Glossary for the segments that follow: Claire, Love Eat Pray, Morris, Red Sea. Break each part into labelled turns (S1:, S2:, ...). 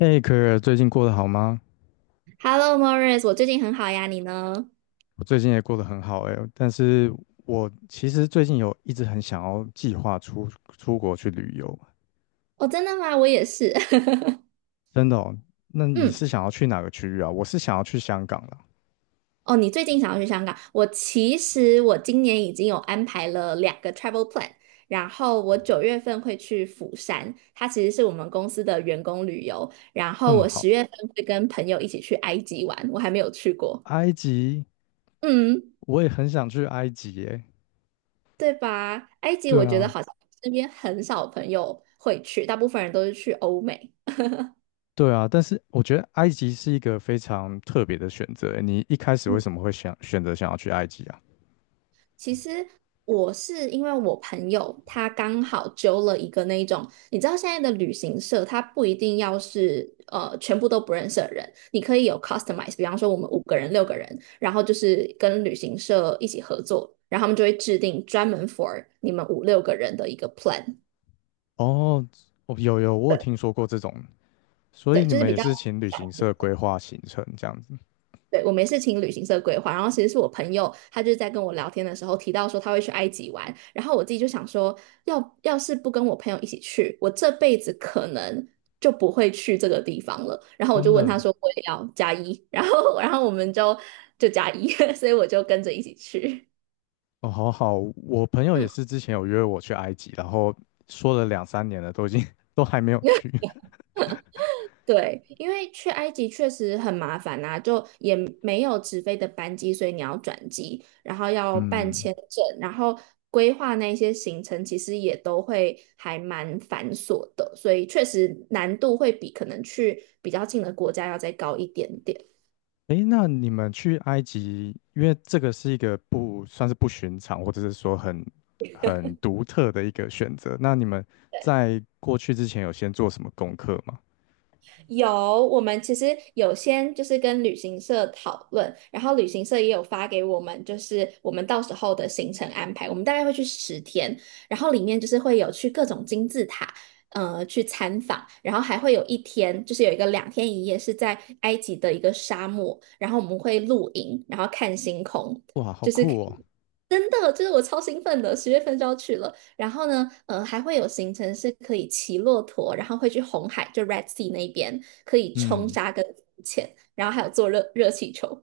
S1: 嘿，可儿，最近过得好吗？
S2: Hello, Morris，我最近很好呀，你呢？
S1: 我最近也过得很好哎，但是我其实最近有一直很想要计划出出国去旅游，
S2: 哦，真的吗？我也是。
S1: 真的哦。那你
S2: 嗯，
S1: 是想要去哪个区域啊？我是想要去香港啦，
S2: 哦，你最近想要去香港？我其实我今年已经有安排了两个 travel plan，然后我9月份会去釜山，它其实是我们公司的员工旅游，然
S1: 那
S2: 后
S1: 么
S2: 我十
S1: 好，
S2: 月份会跟朋友一起去埃及玩，我还没有去过。
S1: 埃及
S2: 嗯，
S1: 我也很想去埃及耶。
S2: 对吧？埃及我
S1: 对
S2: 觉得
S1: 啊，
S2: 好像身边很少朋友会去，大部分人都是去欧美。
S1: 对啊，但是我觉得埃及是一个非常特别的选择诶。你一开始为
S2: 嗯。
S1: 什么会想选择想要去埃及啊？
S2: 其实我是因为我朋友他刚好揪了一个那一种，你知道现在的旅行社，他不一定要是全部都不认识的人，你可以有 customize，比方说我们五个人、六个人，然后就是跟旅行社一起合作，然后他们就会制定专门 for 你们五六个人的一个 plan，
S1: 哦，哦，有，我有听说过这种，所以
S2: 对，
S1: 你
S2: 就是
S1: 们
S2: 比
S1: 也
S2: 较。
S1: 是请旅行社规划行程这样子。
S2: 对，我没事请旅行社规划，然后其实是我朋友，他就是在跟我聊天的时候提到说他会去埃及玩，然后我自己就想说，要是不跟我朋友一起去，我这辈子可能就不会去这个地方了。然后我
S1: 真
S2: 就问他
S1: 的
S2: 说，我也要加一，然后我们就加一，所以我就跟着一起去。
S1: 哦，好好，我朋 友也
S2: 嗯
S1: 是之前有约我去埃及，然后说了两三年了，都已经 都还没有去。
S2: 对，因为去埃及确实很麻烦呐、就也没有直飞的班机，所以你要转机，然后要办
S1: 嗯，
S2: 签证，然后规划那些行程，其实也都会还蛮繁琐的，所以确实难度会比可能去比较近的国家要再高一点点。
S1: 诶，那你们去埃及，因为这个是一个不算是不寻常，或者是说很独特的一个选择。那你们在过去之前有先做什么功课吗？
S2: 有，我们其实有先就是跟旅行社讨论，然后旅行社也有发给我们，就是我们到时候的行程安排。我们大概会去10天，然后里面就是会有去各种金字塔，去参访，然后还会有一天，就是有一个两天一夜是在埃及的一个沙漠，然后我们会露营，然后看星空。
S1: 哇，好
S2: 就是。
S1: 酷哦！
S2: 真的，就是我超兴奋的，十月份就要去了。然后呢，还会有行程是可以骑骆驼，然后会去红海，就 Red Sea 那边可以冲
S1: 嗯，
S2: 沙跟浮潜，然后还有坐热气球。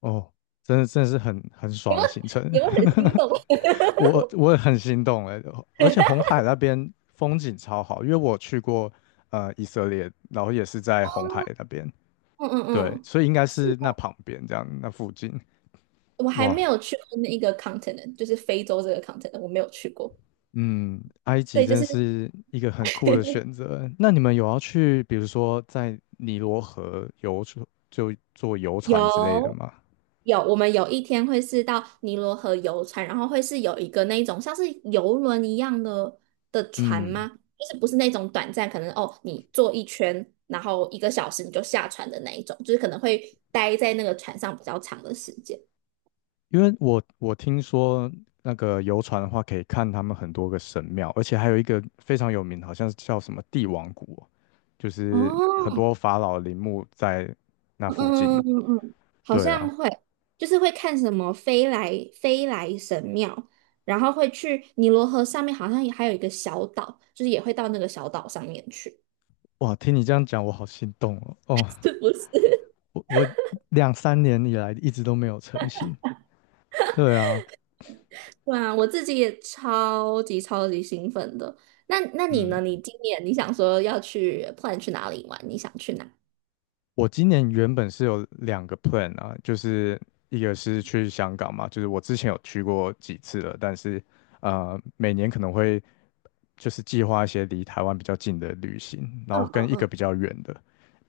S1: 哦，真的真的是很
S2: 你
S1: 爽
S2: 们，
S1: 的行程。
S2: 你们很心动？
S1: 我也很心动哎，而且红海那边风景超好，因为我去过以色列，然后也是在红海那边，
S2: 嗯嗯
S1: 对，
S2: 嗯，
S1: 所以应该
S2: 是
S1: 是那
S2: 的，
S1: 旁边这样，那附近，
S2: 我还
S1: 哇，
S2: 没有去过那一个 continent，就是非洲这个 continent，我没有去过。
S1: 嗯，埃及
S2: 对，就
S1: 真
S2: 是
S1: 是一个很酷的选择。那你们有要去，比如说在尼罗河游船，就坐游船之类的
S2: 有，
S1: 吗？
S2: 有，我们有一天会是到尼罗河游船，然后会是有一个那一种像是游轮一样的船
S1: 嗯
S2: 吗？就是不是那种短暂，可能哦，你坐一圈，然后一个小时你就下船的那一种，就是可能会待在那个船上比较长的时间。
S1: 因为我听说那个游船的话，可以看他们很多个神庙，而且还有一个非常有名，好像是叫什么帝王谷哦，就是
S2: 哦，
S1: 很多法老陵墓在那附近。
S2: 嗯嗯嗯，好
S1: 对
S2: 像
S1: 啊，
S2: 会，就是会看什么飞来神庙，然后会去尼罗河上面，好像也还有一个小岛，就是也会到那个小岛上面去，
S1: 哇，听你这样讲，我好心动哦。哦，
S2: 是不是？
S1: 我两三年以来一直都没有成行。对啊，
S2: 对啊，我自己也超级超级兴奋的。那你
S1: 嗯。
S2: 呢？你今年你想说要去 plan 去哪里玩？你想去哪？
S1: 我今年原本是有两个 plan 啊，就是一个是去香港嘛，就是我之前有去过几次了，但是每年可能会就是计划一些离台湾比较近的旅行，然后
S2: 嗯嗯
S1: 跟一个
S2: 嗯，
S1: 比较远的，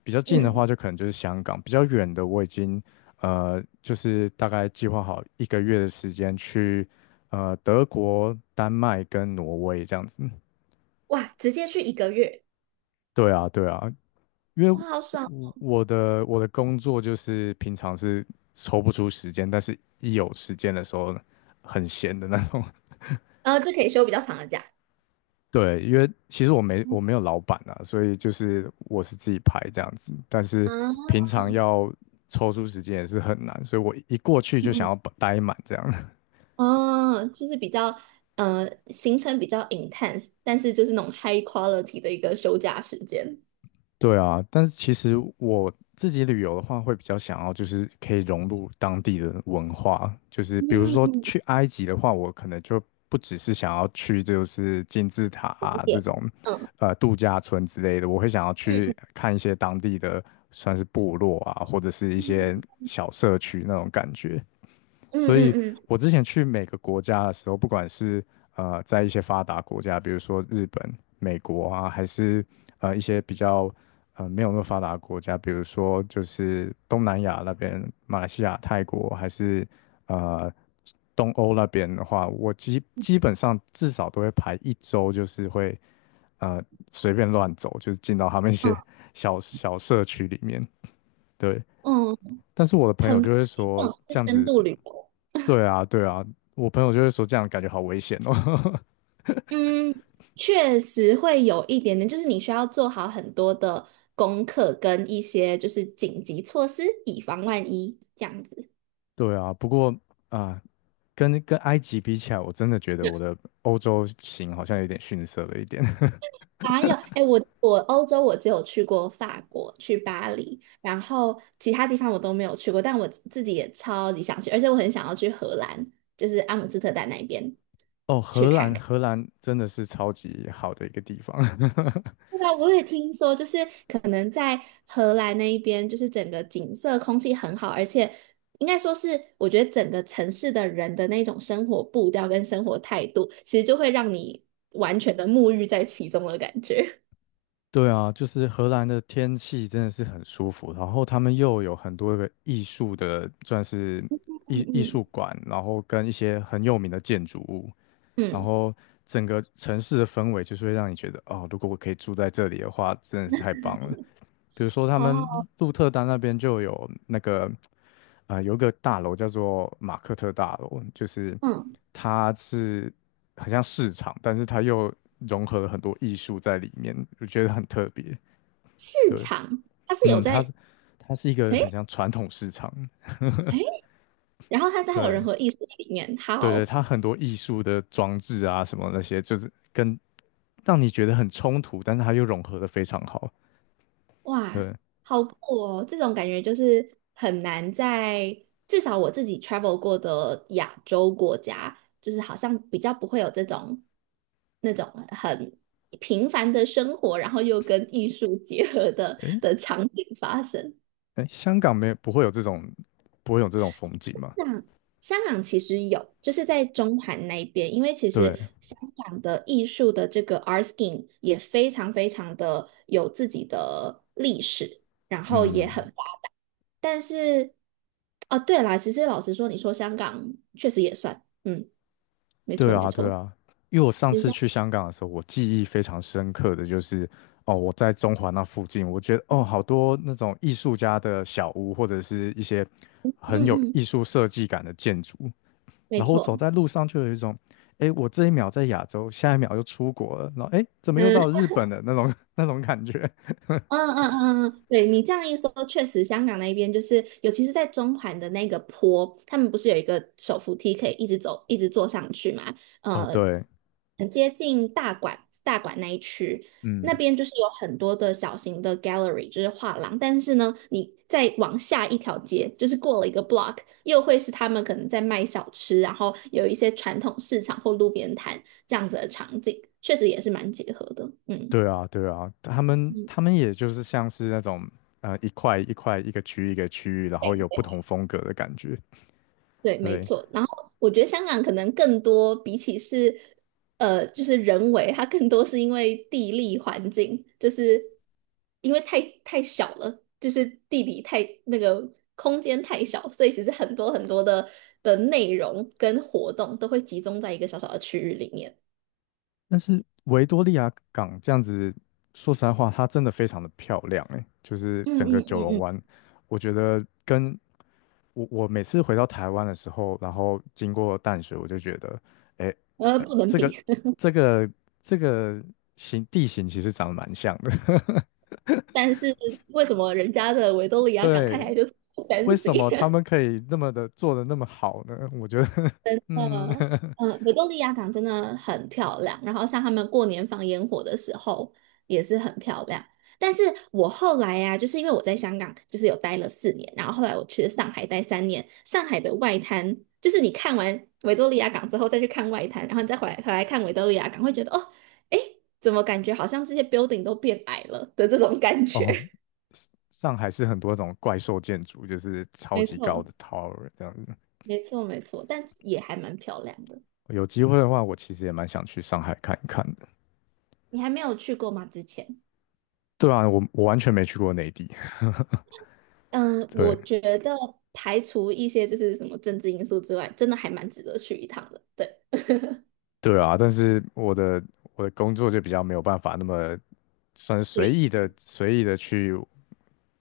S1: 比较近的话
S2: 嗯，
S1: 就可能就是香港，比较远的我已经就是大概计划好一个月的时间去德国、丹麦跟挪威这样子。
S2: 哇，直接去一个月，
S1: 对啊，对啊，因为
S2: 哇，好爽！
S1: 我的工作就是平常是抽不出时间，但是一有时间的时候很闲的那种。
S2: 这可以休比较长的假。
S1: 对，因为其实我没
S2: 嗯
S1: 我没有老板啊，所以就是我是自己排这样子，但是
S2: 啊，
S1: 平常要抽出时间也是很难，所以我一过去就想
S2: 嗯，
S1: 要把待满这样。
S2: 哦，就是比较行程比较 intense，但是就是那种 high quality 的一个休假时间。
S1: 对啊，但是其实我自己旅游的话，会比较想要就是可以融入当地的文化，就是比如
S2: 嗯
S1: 说
S2: 嗯，
S1: 去埃及的话，我可能就不只是想要去就是金字塔
S2: 景
S1: 啊这
S2: 点，
S1: 种
S2: 嗯
S1: 度假村之类的，我会想要去
S2: 嗯
S1: 看一些当地的算是部落啊，或者是一
S2: 嗯
S1: 些小社区那种感觉。
S2: 嗯
S1: 所
S2: 嗯，
S1: 以
S2: 嗯嗯
S1: 我之前去每个国家的时候，不管是在一些发达国家，比如说日本、美国啊，还是一些比较没有那么发达的国家，比如说就是东南亚那边，马来西亚、泰国，还是呃东欧那边的话，我基本上至少都会排一周，就是会呃随便乱走，就是进到他们一些 小小社区里面，对。
S2: 嗯，嗯
S1: 但是我的朋友
S2: 很棒
S1: 就会
S2: 这
S1: 说，
S2: 种是
S1: 这样
S2: 深
S1: 子
S2: 度旅游。
S1: 对啊，对啊，我朋友就会说这样感觉好危险哦。
S2: 嗯，确实会有一点点，就是你需要做好很多的功课跟一些就是紧急措施，以防万一这样子。
S1: 对啊，不过啊，跟埃及比起来，我真的觉得我的 欧洲行好像有点逊色了一点。
S2: 哪有？哎，我欧洲我只有去过法国，去巴黎，然后其他地方我都没有去过，但我自己也超级想去，而且我很想要去荷兰，就是阿姆斯特丹那边
S1: 哦，
S2: 去
S1: 荷
S2: 看
S1: 兰，
S2: 看。
S1: 荷兰真的是超级好的一个地方。
S2: 对啊，我也听说，就是可能在荷兰那一边，就是整个景色、空气很好，而且应该说是，我觉得整个城市的人的那种生活步调跟生活态度，其实就会让你完全的沐浴在其中的感觉。
S1: 对啊，就是荷兰的天气真的是很舒服，然后他们又有很多个艺术的，算是 艺艺术
S2: 嗯
S1: 馆，然后跟一些很有名的建筑物，
S2: 嗯，
S1: 然
S2: 嗯
S1: 后整个城市的氛围就是会让你觉得，哦，如果我可以住在这里的话，真的是太棒了。比如说他
S2: 好
S1: 们
S2: 好，
S1: 鹿特丹那边就有那个，有一个大楼叫做马克特大楼，就是
S2: 嗯，
S1: 它是很像市场，但是它又融合了很多艺术在里面，我觉得很特别。
S2: 市
S1: 对，
S2: 场它是有
S1: 嗯，它
S2: 在，
S1: 是它是一个很
S2: 诶
S1: 像传统市场，
S2: 诶，然后它在还有人
S1: 对。
S2: 和艺术里面，
S1: 对对，
S2: 好。
S1: 它很多艺术的装置啊，什么那些，就是跟让你觉得很冲突，但是它又融合的非常好。
S2: 哇，
S1: 对，
S2: 好酷哦！这种感觉就是很难在至少我自己 travel 过的亚洲国家，就是好像比较不会有这种那种很平凡的生活，然后又跟艺术结合的
S1: 哎
S2: 的场景发生。
S1: 哎，诶香港没有不会有这种风景吗？
S2: 那香港其实有，就是在中环那边，因为其实
S1: 对，
S2: 香港的艺术的这个 art scene 也非常非常的有自己的历史。然后也
S1: 嗯，
S2: 很但是，哦，对啦，其实老实说，你说香港确实也算，嗯，没错
S1: 对
S2: 没
S1: 啊对
S2: 错，
S1: 啊，因为我上
S2: 其实
S1: 次
S2: 像，
S1: 去香港的时候，我记忆非常深刻的就是哦，我在中环那附近，我觉得哦，好多那种艺术家的小屋或者是一些
S2: 嗯
S1: 很有
S2: 嗯，
S1: 艺术设计感的建筑，
S2: 没
S1: 然后我走
S2: 错，
S1: 在路上就有一种。哎，我这一秒在亚洲，下一秒又出国了，然后哎，诶怎 么又
S2: 嗯。
S1: 到日本的那种 那种感觉？
S2: 嗯嗯嗯嗯，对你这样一说，确实香港那边就是，尤其是在中环的那个坡，他们不是有一个手扶梯可以一直走，一直坐上去嘛？
S1: 哦，
S2: 呃，
S1: 对，
S2: 很接近大馆那一区，那
S1: 嗯，
S2: 边就是有很多的小型的 gallery，就是画廊。但是呢，你再往下一条街，就是过了一个 block，又会是他们可能在卖小吃，然后有一些传统市场或路边摊这样子的场景，确实也是蛮结合的。嗯
S1: 对啊，对啊，他们也就是像是那种一块一块一个区域一个区域，然后有不同风格的感觉，
S2: 对，没
S1: 对。
S2: 错。然后我觉得香港可能更多，比起是就是人为，它更多是因为地理环境，就是因为太小了，就是地理太那个空间太小，所以其实很多很多的内容跟活动都会集中在一个小小的区域里面。
S1: 但是维多利亚港这样子，说实在话，它真的非常的漂亮诶，就是
S2: 嗯
S1: 整个
S2: 嗯
S1: 九
S2: 嗯
S1: 龙
S2: 嗯，
S1: 湾，我觉得跟我每次回到台湾的时候，然后经过淡水，我就觉得，诶，
S2: 不能
S1: 这个
S2: 比。
S1: 这个这个形地形其实长得蛮像的，
S2: 但是为什么人家的维多利 亚港看起
S1: 对，
S2: 来就
S1: 为什么
S2: fancy？
S1: 他们可以那么的做的那么好呢？我觉得，嗯，
S2: 呃，维多利亚港真的很漂亮，然后像他们过年放烟火的时候也是很漂亮。但是我后来呀、就是因为我在香港就是有待了4年，然后后来我去了上海待三年，上海的外滩就是你看完维多利亚港之后再去看外滩，然后你再回来看维多利亚港，会觉得哦，诶，怎么感觉好像这些 building 都变矮了的这种感 觉。
S1: 哦，上海是很多种怪兽建筑，就是 超
S2: 没
S1: 级高
S2: 错，
S1: 的 tower 这样子。
S2: 没错，没错，但也还蛮漂亮的。
S1: 有机会的话，我其实也蛮想去上海看一看的。
S2: 你还没有去过吗？之前？
S1: 对啊，我完全没去过内地。
S2: 嗯，我
S1: 对
S2: 觉得排除一些就是什么政治因素之外，真的还蛮值得去一趟的。对，
S1: 对啊，但是我的工作就比较没有办法那么算是
S2: 对，
S1: 随意的去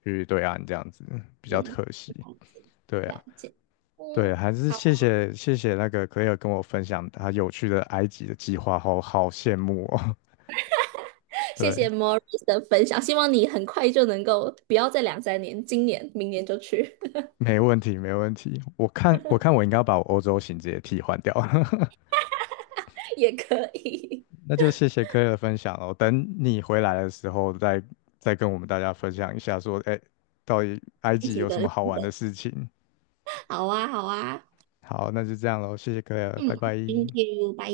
S1: 去对岸这样子，比较
S2: 嗯，
S1: 可惜。
S2: 了解，
S1: 对啊。
S2: 了解。
S1: 对，
S2: 嗯，
S1: 还是谢谢那个 Claire 跟我分享他有趣的埃及的计划，好好羡慕哦。
S2: 谢
S1: 对，
S2: 谢 Morris 的分享，希望你很快就能够，不要再两三年，今年、明年就去
S1: 没问题没问题。我看我应该要把我欧洲行直接替换掉，
S2: 也可以。
S1: 那就谢谢 Claire 的分享哦。等你回来的时候再跟我们大家分享一下说，哎，到底埃
S2: 一
S1: 及
S2: 起
S1: 有什么
S2: 的，
S1: 好玩的事情。
S2: 好啊，好啊，
S1: 好，那就这样喽，谢谢 Claire，拜
S2: 嗯
S1: 拜。
S2: ，Thank you，拜。